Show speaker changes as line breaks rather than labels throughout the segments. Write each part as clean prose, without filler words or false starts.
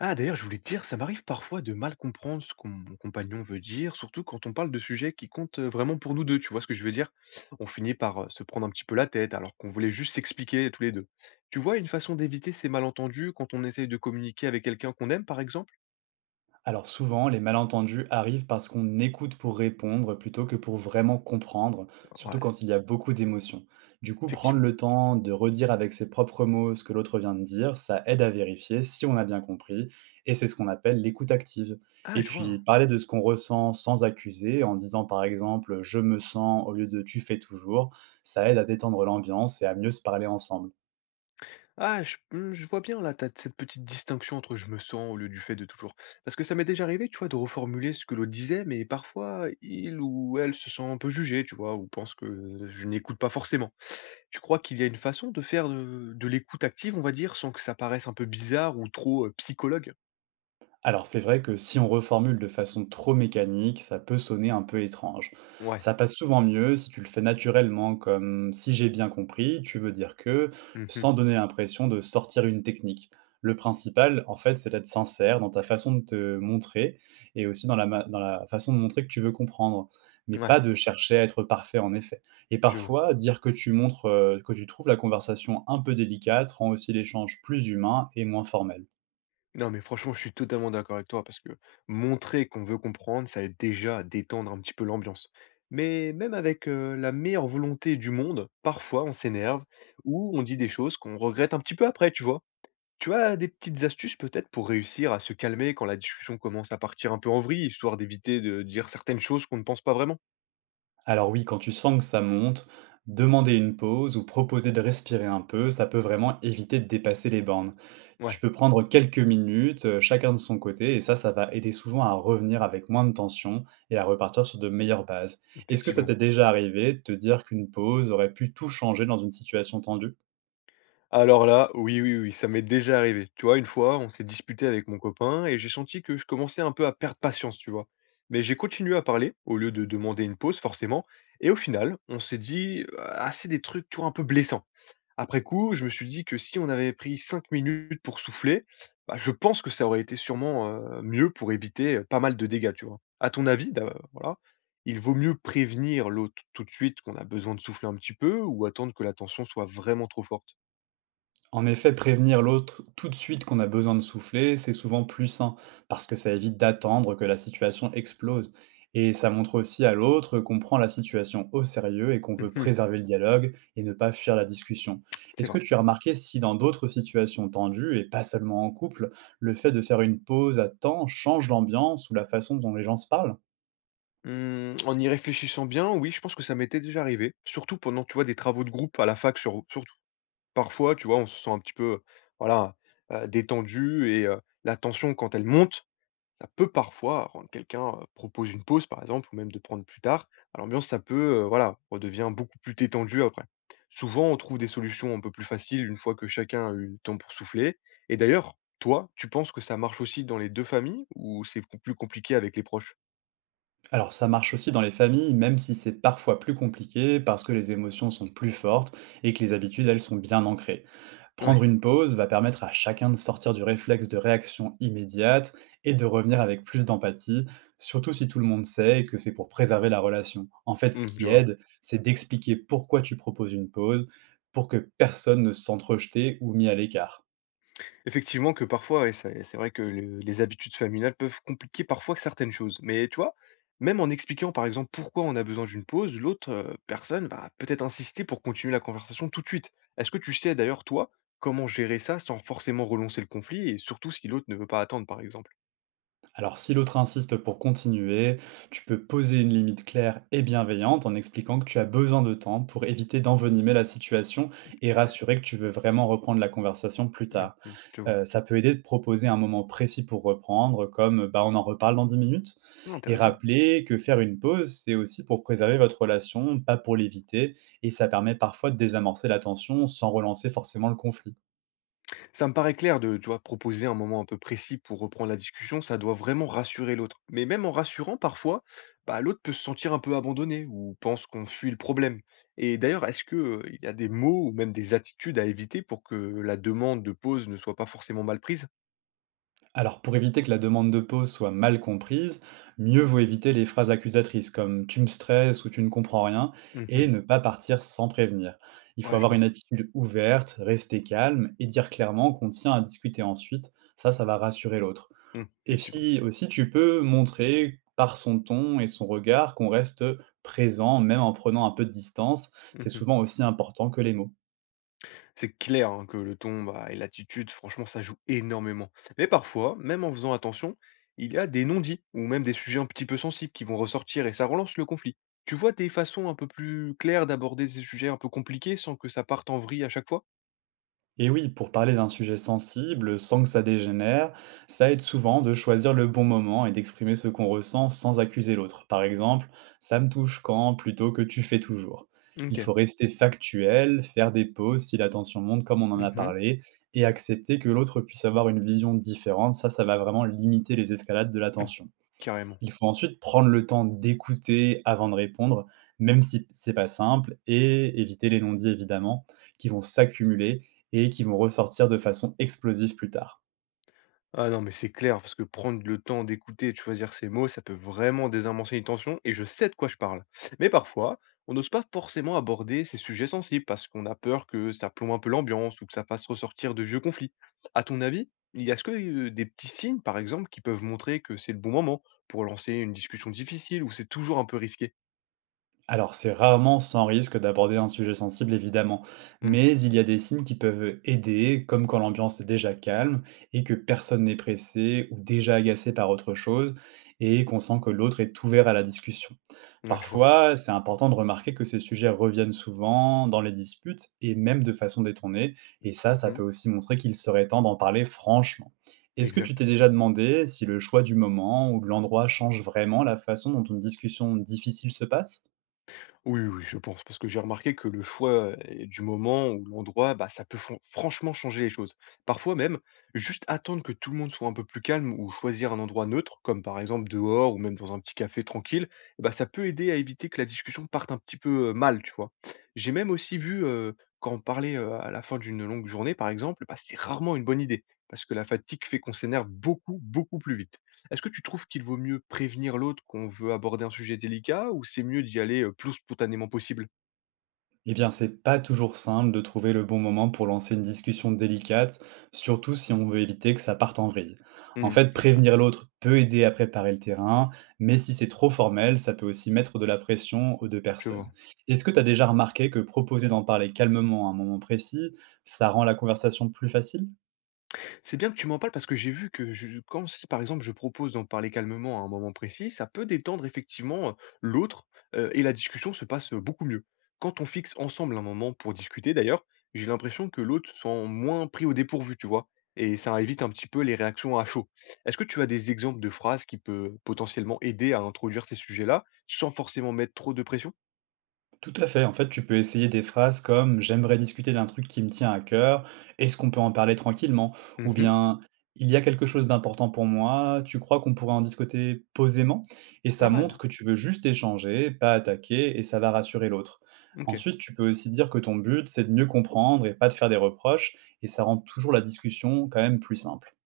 Ah, d'ailleurs, je voulais te dire, ça m'arrive parfois de mal comprendre ce que mon compagnon veut dire, surtout quand on parle de sujets qui comptent vraiment pour nous deux, tu vois ce que je veux dire? On finit par se prendre un petit peu la tête alors qu'on voulait juste s'expliquer tous les deux. Tu vois, une façon d'éviter ces malentendus quand on essaye de communiquer avec quelqu'un qu'on aime, par exemple?
Alors souvent, les malentendus arrivent parce qu'on écoute pour répondre plutôt que pour vraiment comprendre, surtout
Ouais,
quand il y a beaucoup d'émotions. Du coup, prendre
effectivement.
le temps de redire avec ses propres mots ce que l'autre vient de dire, ça aide à vérifier si on a bien compris, et c'est ce qu'on appelle l'écoute active. Et
Ah, je vois,
puis,
hein.
parler de ce qu'on ressent sans accuser, en disant par exemple⁇ je me sens⁇ au lieu de⁇ tu fais toujours⁇ ça aide à détendre l'ambiance et à mieux se parler ensemble.
Ah, je, je vois bien là, t'as cette petite distinction entre je me sens au lieu du fait de toujours. Parce que ça m'est déjà arrivé, tu vois, de reformuler ce que l'autre disait, mais parfois il ou elle se sent un peu jugé, tu vois, ou pense que je n'écoute pas forcément. Tu crois qu'il y a une façon de faire de l'écoute active, on va dire, sans que ça paraisse un peu bizarre ou trop, psychologue?
Alors c'est vrai que si on reformule de façon trop mécanique, ça peut sonner un peu étrange.
Ouais.
Ça passe souvent mieux si tu le fais naturellement, comme si j'ai bien compris, tu veux dire que,
Mmh.
sans donner l'impression de sortir une technique. Le principal, en fait, c'est d'être sincère dans ta façon de te montrer et aussi dans la façon de montrer que tu veux comprendre, mais
Ouais,
pas de chercher à être parfait en effet. Et
je vois.
parfois, dire que tu montres, que tu trouves la conversation un peu délicate rend aussi l'échange plus humain et moins formel.
Non, mais franchement, je suis totalement d'accord avec toi parce que montrer qu'on veut comprendre, ça aide déjà à détendre un petit peu l'ambiance. Mais même avec, la meilleure volonté du monde, parfois on s'énerve ou on dit des choses qu'on regrette un petit peu après, tu vois? Tu as des petites astuces peut-être pour réussir à se calmer quand la discussion commence à partir un peu en vrille, histoire d'éviter de dire certaines choses qu'on ne pense pas vraiment?
Alors oui, quand tu sens que ça monte, demander une pause ou proposer de respirer un peu, ça peut vraiment éviter de dépasser les bornes. Tu
Ouais,
peux prendre quelques minutes, chacun de son côté, et ça va aider souvent à revenir avec moins de tension et à repartir sur de meilleures bases. Est-ce que ça
effectivement.
t'est déjà arrivé de te dire qu'une pause aurait pu tout changer dans une situation tendue?
Alors là, oui, oui, oui, ça m'est déjà arrivé. Tu vois, une fois, on s'est disputé avec mon copain et j'ai senti que je commençais un peu à perdre patience, tu vois. Mais j'ai continué à parler au lieu de demander une pause, forcément. Et au final, on s'est dit assez des trucs, tu vois, un peu blessants. Après coup, je me suis dit que si on avait pris 5 minutes pour souffler, bah, je pense que ça aurait été sûrement mieux pour éviter pas mal de dégâts, tu vois. À ton avis, voilà, il vaut mieux prévenir l'autre tout de suite qu'on a besoin de souffler un petit peu ou attendre que la tension soit vraiment trop forte.
En effet, prévenir l'autre tout de suite qu'on a besoin de souffler, c'est souvent plus sain, parce que ça évite d'attendre que la situation explose. Et ça montre aussi à l'autre qu'on prend la situation au sérieux et qu'on veut préserver le dialogue et ne pas fuir la discussion.
C'est
Est-ce que
vrai.
tu as remarqué si dans d'autres situations tendues, et pas seulement en couple, le fait de faire une pause à temps change l'ambiance ou la façon dont les gens se parlent?
Mmh, en y réfléchissant bien, oui, je pense que ça m'était déjà arrivé, surtout pendant, tu vois, des travaux de groupe à la fac, surtout. Parfois, tu vois, on se sent un petit peu, voilà, détendu et la tension quand elle monte, ça peut parfois rendre quelqu'un, propose une pause, par exemple, ou même de prendre plus tard. À l'ambiance, ça peut, voilà, redevient beaucoup plus détendue après. Souvent, on trouve des solutions un peu plus faciles une fois que chacun a eu le temps pour souffler et d'ailleurs, toi, tu penses que ça marche aussi dans les 2 familles ou c'est com plus compliqué avec les proches?
Alors ça marche aussi dans les familles, même si c'est parfois plus compliqué parce que les émotions sont plus fortes et que les habitudes, elles, sont bien ancrées.
Ouais.
Prendre une pause va permettre à chacun de sortir du réflexe de réaction immédiate et de revenir avec plus d'empathie, surtout si tout le monde sait que c'est pour préserver la relation. En fait, ce
Mmh, je
qui
vois.
aide, c'est d'expliquer pourquoi tu proposes une pause pour que personne ne se sente rejeté ou mis à l'écart.
Effectivement que parfois, ouais, c'est vrai que le les habitudes familiales peuvent compliquer parfois certaines choses. Mais tu vois, même en expliquant par exemple pourquoi on a besoin d'une pause, l'autre, personne va peut-être insister pour continuer la conversation tout de suite. Est-ce que tu sais d'ailleurs toi, comment gérer ça sans forcément relancer le conflit et surtout si l'autre ne veut pas attendre par exemple?
Alors, si l'autre insiste pour continuer, tu peux poser une limite claire et bienveillante en expliquant que tu as besoin de temps pour éviter d'envenimer la situation et
Ouais.
rassurer que tu veux vraiment reprendre la conversation plus
Mmh
tard.
mh, je vois.
Ça peut aider de proposer un moment précis pour reprendre, comme bah, on en reparle dans 10 minutes,
Ah,
et
intéressant.
rappeler que faire une pause, c'est aussi pour préserver votre relation, pas pour l'éviter, et ça permet parfois de désamorcer la tension sans relancer forcément le conflit.
Ça me paraît clair de, tu vois, proposer un moment un peu précis pour reprendre la discussion, ça doit vraiment rassurer l'autre. Mais même en rassurant, parfois, bah, l'autre peut se sentir un peu abandonné ou pense qu'on fuit le problème. Et d'ailleurs, est-ce que il y a des mots ou même des attitudes à éviter pour que la demande de pause ne soit pas forcément mal prise?
Alors, pour éviter que la demande de pause soit mal comprise, mieux vaut éviter les phrases accusatrices comme tu me stresses ou tu ne comprends rien et
Mhm.
ne pas partir sans prévenir. Il faut
Ouais, je
avoir une
vois.
attitude ouverte, rester calme et dire clairement qu'on tient à discuter ensuite. Ça va rassurer l'autre.
Mm,
Et
effectivement.
puis aussi, tu peux montrer par son ton et son regard qu'on reste présent, même en prenant un peu de distance. C'est
Mhm.
souvent aussi important que les mots.
C'est clair, hein, que le ton, bah, et l'attitude, franchement, ça joue énormément. Mais parfois, même en faisant attention, il y a des non-dits ou même des sujets un petit peu sensibles qui vont ressortir et ça relance le conflit. Tu vois des façons un peu plus claires d'aborder ces sujets un peu compliqués sans que ça parte en vrille à chaque fois?
Et oui, pour parler d'un sujet sensible, sans que ça dégénère, ça aide souvent de choisir le bon moment et d'exprimer ce qu'on ressent sans accuser l'autre. Par exemple, ça me touche quand plutôt que tu fais toujours. Il
Ok.
faut rester factuel, faire des pauses si la tension monte comme on en a
Mhm.
parlé, et accepter que l'autre puisse avoir une vision différente. Ça va vraiment limiter les escalades de la
Mm.
tension.
Carrément.
Il faut ensuite prendre le temps d'écouter avant de répondre, même si c'est pas simple et éviter les non-dits évidemment, qui vont s'accumuler et qui vont ressortir de façon explosive plus tard.
Ah non, mais c'est clair, parce que prendre le temps d'écouter et de choisir ses mots, ça peut vraiment désamorcer une tension, et je sais de quoi je parle. Mais parfois, on n'ose pas forcément aborder ces sujets sensibles, parce qu'on a peur que ça plombe un peu l'ambiance, ou que ça fasse ressortir de vieux conflits. À ton avis, il y a ce que des petits signes, par exemple, qui peuvent montrer que c'est le bon moment pour lancer une discussion difficile, ou c'est toujours un peu risqué?
Alors c'est rarement sans risque d'aborder un sujet sensible évidemment,
Hmm.
mais il y a des signes qui peuvent aider, comme quand l'ambiance est déjà calme et que personne n'est pressé ou déjà agacé par autre chose et qu'on sent que l'autre est ouvert à la discussion.
Ouais, je vois.
Parfois, c'est important de remarquer que ces sujets reviennent souvent dans les disputes et même de façon détournée, et ça peut
Mhm.
aussi montrer qu'il serait temps d'en parler franchement. Est-ce que tu
Exact.
t'es déjà demandé si le choix du moment ou de l'endroit change vraiment la façon dont une discussion difficile se passe?
Oui, oui, je pense, parce que j'ai remarqué que le choix, du moment ou l'endroit, bah, ça peut franchement changer les choses. Parfois même, juste attendre que tout le monde soit un peu plus calme ou choisir un endroit neutre, comme par exemple dehors ou même dans un petit café tranquille, eh bah, ça peut aider à éviter que la discussion parte un petit peu, mal, tu vois? J'ai même aussi vu, quand on parlait, à la fin d'une longue journée par exemple, bah, c'est rarement une bonne idée, parce que la fatigue fait qu'on s'énerve beaucoup, beaucoup plus vite. Est-ce que tu trouves qu'il vaut mieux prévenir l'autre qu'on veut aborder un sujet délicat ou c'est mieux d'y aller, plus spontanément possible?
Eh bien, c'est pas toujours simple de trouver le bon moment pour lancer une discussion délicate, surtout si on veut éviter que ça parte en vrille. En
Mmh,
fait,
c'est vrai,
prévenir l'autre peut aider à préparer le terrain, mais si c'est trop formel, ça peut aussi mettre de la pression aux deux
je
personnes.
vois.
Est-ce que tu as déjà remarqué que proposer d'en parler calmement à un moment précis, ça rend la conversation plus facile?
C'est bien que tu m'en parles parce que j'ai vu que je, quand si par exemple je propose d'en parler calmement à un moment précis, ça peut détendre effectivement l'autre et la discussion se passe beaucoup mieux. Quand on fixe ensemble un moment pour discuter d'ailleurs, j'ai l'impression que l'autre se sent moins pris au dépourvu, tu vois, et ça évite un petit peu les réactions à chaud. Est-ce que tu as des exemples de phrases qui peuvent potentiellement aider à introduire ces sujets-là sans forcément mettre trop de pression?
Tout à fait. En fait, tu peux essayer des phrases comme «J'aimerais discuter d'un truc qui me tient à cœur. Est-ce qu'on peut en parler tranquillement?» ou
Mhm.
bien «Il y a quelque chose d'important pour moi. Tu crois qu'on pourrait en discuter posément?» et ça
Pas mal,
montre
hein.
que tu veux juste échanger, pas attaquer et ça va rassurer l'autre.
Ok.
Ensuite, tu peux aussi dire que ton but, c'est de mieux comprendre et pas de faire des reproches et ça rend toujours la discussion quand même plus simple.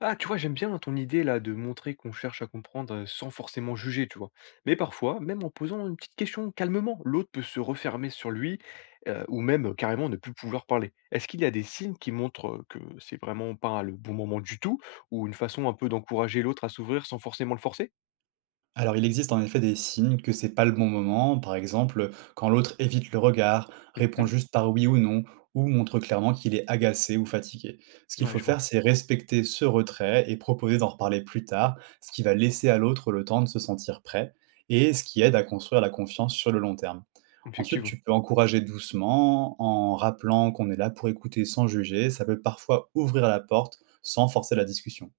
Ah, tu vois, j'aime bien ton idée là de montrer qu'on cherche à comprendre sans forcément juger, tu vois. Mais parfois, même en posant une petite question calmement, l'autre peut se refermer sur lui ou même carrément ne plus pouvoir parler. Est-ce qu'il y a des signes qui montrent que c'est vraiment pas le bon moment du tout ou une façon un peu d'encourager l'autre à s'ouvrir sans forcément le forcer?
Alors il existe en effet des signes que c'est pas le bon moment, par exemple quand l'autre évite le regard, répond
Mhm.
juste par oui ou non, ou montre clairement qu'il est agacé ou fatigué. Ce qu'il
Ouais,
faut
je
faire,
vois,
c'est respecter ce retrait et proposer d'en reparler plus tard, ce qui va laisser à l'autre le temps de se sentir prêt, et ce qui aide à construire la confiance sur le long terme. Ensuite,
effectivement.
tu peux encourager doucement en rappelant qu'on est là pour écouter sans juger, ça peut parfois ouvrir la porte sans forcer la discussion.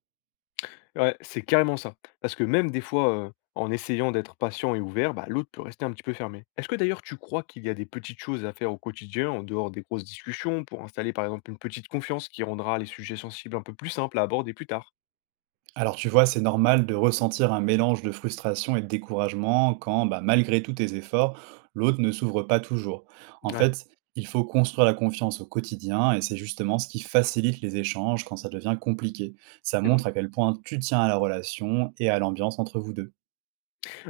Ouais, c'est carrément ça. Parce que même des fois, en essayant d'être patient et ouvert, bah, l'autre peut rester un petit peu fermé. Est-ce que d'ailleurs tu crois qu'il y a des petites choses à faire au quotidien, en dehors des grosses discussions, pour installer par exemple une petite confiance qui rendra les sujets sensibles un peu plus simples à aborder plus tard?
Alors tu vois, c'est normal de ressentir un mélange de frustration et de découragement quand, bah, malgré tous tes efforts, l'autre ne s'ouvre pas toujours. En
Ouais,
fait, il faut construire la confiance au quotidien et c'est justement ce qui facilite les échanges quand ça devient compliqué. Ça
c'est vrai.
montre à quel point tu tiens à la relation et à l'ambiance entre vous deux.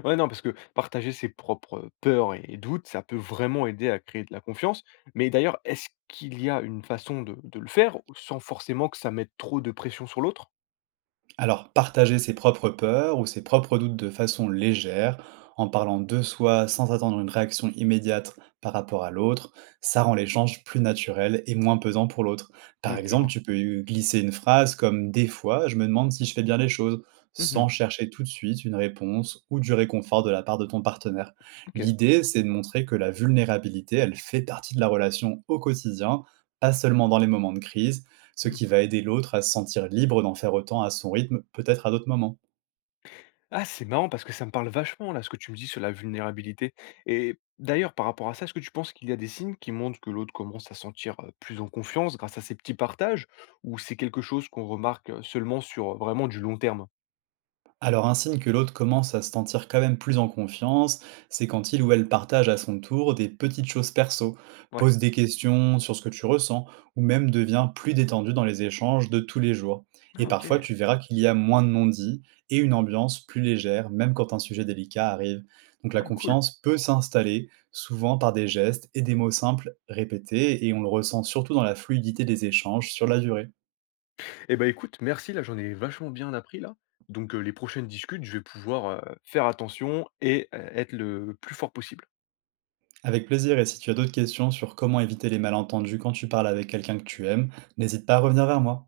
Ouais, non, parce que partager ses propres, peurs et doutes, ça peut vraiment aider à créer de la confiance. Mais d'ailleurs, est-ce qu'il y a une façon de le faire, sans forcément que ça mette trop de pression sur l'autre?
Alors, partager ses propres peurs ou ses propres doutes de façon légère, en parlant de soi sans attendre une réaction immédiate par rapport à l'autre, ça rend l'échange plus naturel et moins pesant pour l'autre. Par
Mmh, je
exemple,
vois.
tu peux glisser une phrase comme Des fois, je me demande si je fais bien les choses,
Mmh.
sans chercher tout de suite une réponse ou du réconfort de la part de ton partenaire.
OK.
L'idée, c'est de montrer que la vulnérabilité, elle fait partie de la relation au quotidien, pas seulement dans les moments de crise ce
Mmh.
qui va aider l'autre à se sentir libre d'en faire autant à son rythme, peut-être à d'autres moments.
Ah, c'est marrant parce que ça me parle vachement là, ce que tu me dis sur la vulnérabilité. Et d'ailleurs, par rapport à ça, est-ce que tu penses qu'il y a des signes qui montrent que l'autre commence à se sentir plus en confiance grâce à ces petits partages, ou c'est quelque chose qu'on remarque seulement sur vraiment du long terme?
Alors un signe que l'autre commence à se sentir quand même plus en confiance, c'est quand il ou elle partage à son tour des petites choses perso,
Ouais.
pose des questions sur ce que tu ressens, ou même devient plus détendu dans les échanges de tous les jours. Et
Ah, ok.
parfois tu verras qu'il y a moins de non-dits et une ambiance plus légère, même quand un sujet délicat arrive. Donc la
Ah, cool.
confiance peut s'installer, souvent par des gestes et des mots simples répétés, et on le ressent surtout dans la fluidité des échanges sur la durée.
Eh ben, écoute, merci là, j'en ai vachement bien appris là. Donc, les prochaines discutes, je vais pouvoir faire attention et être le plus fort possible.
Avec plaisir, et si tu as d'autres questions sur comment éviter les malentendus quand tu parles avec quelqu'un que tu aimes, n'hésite pas à revenir vers moi.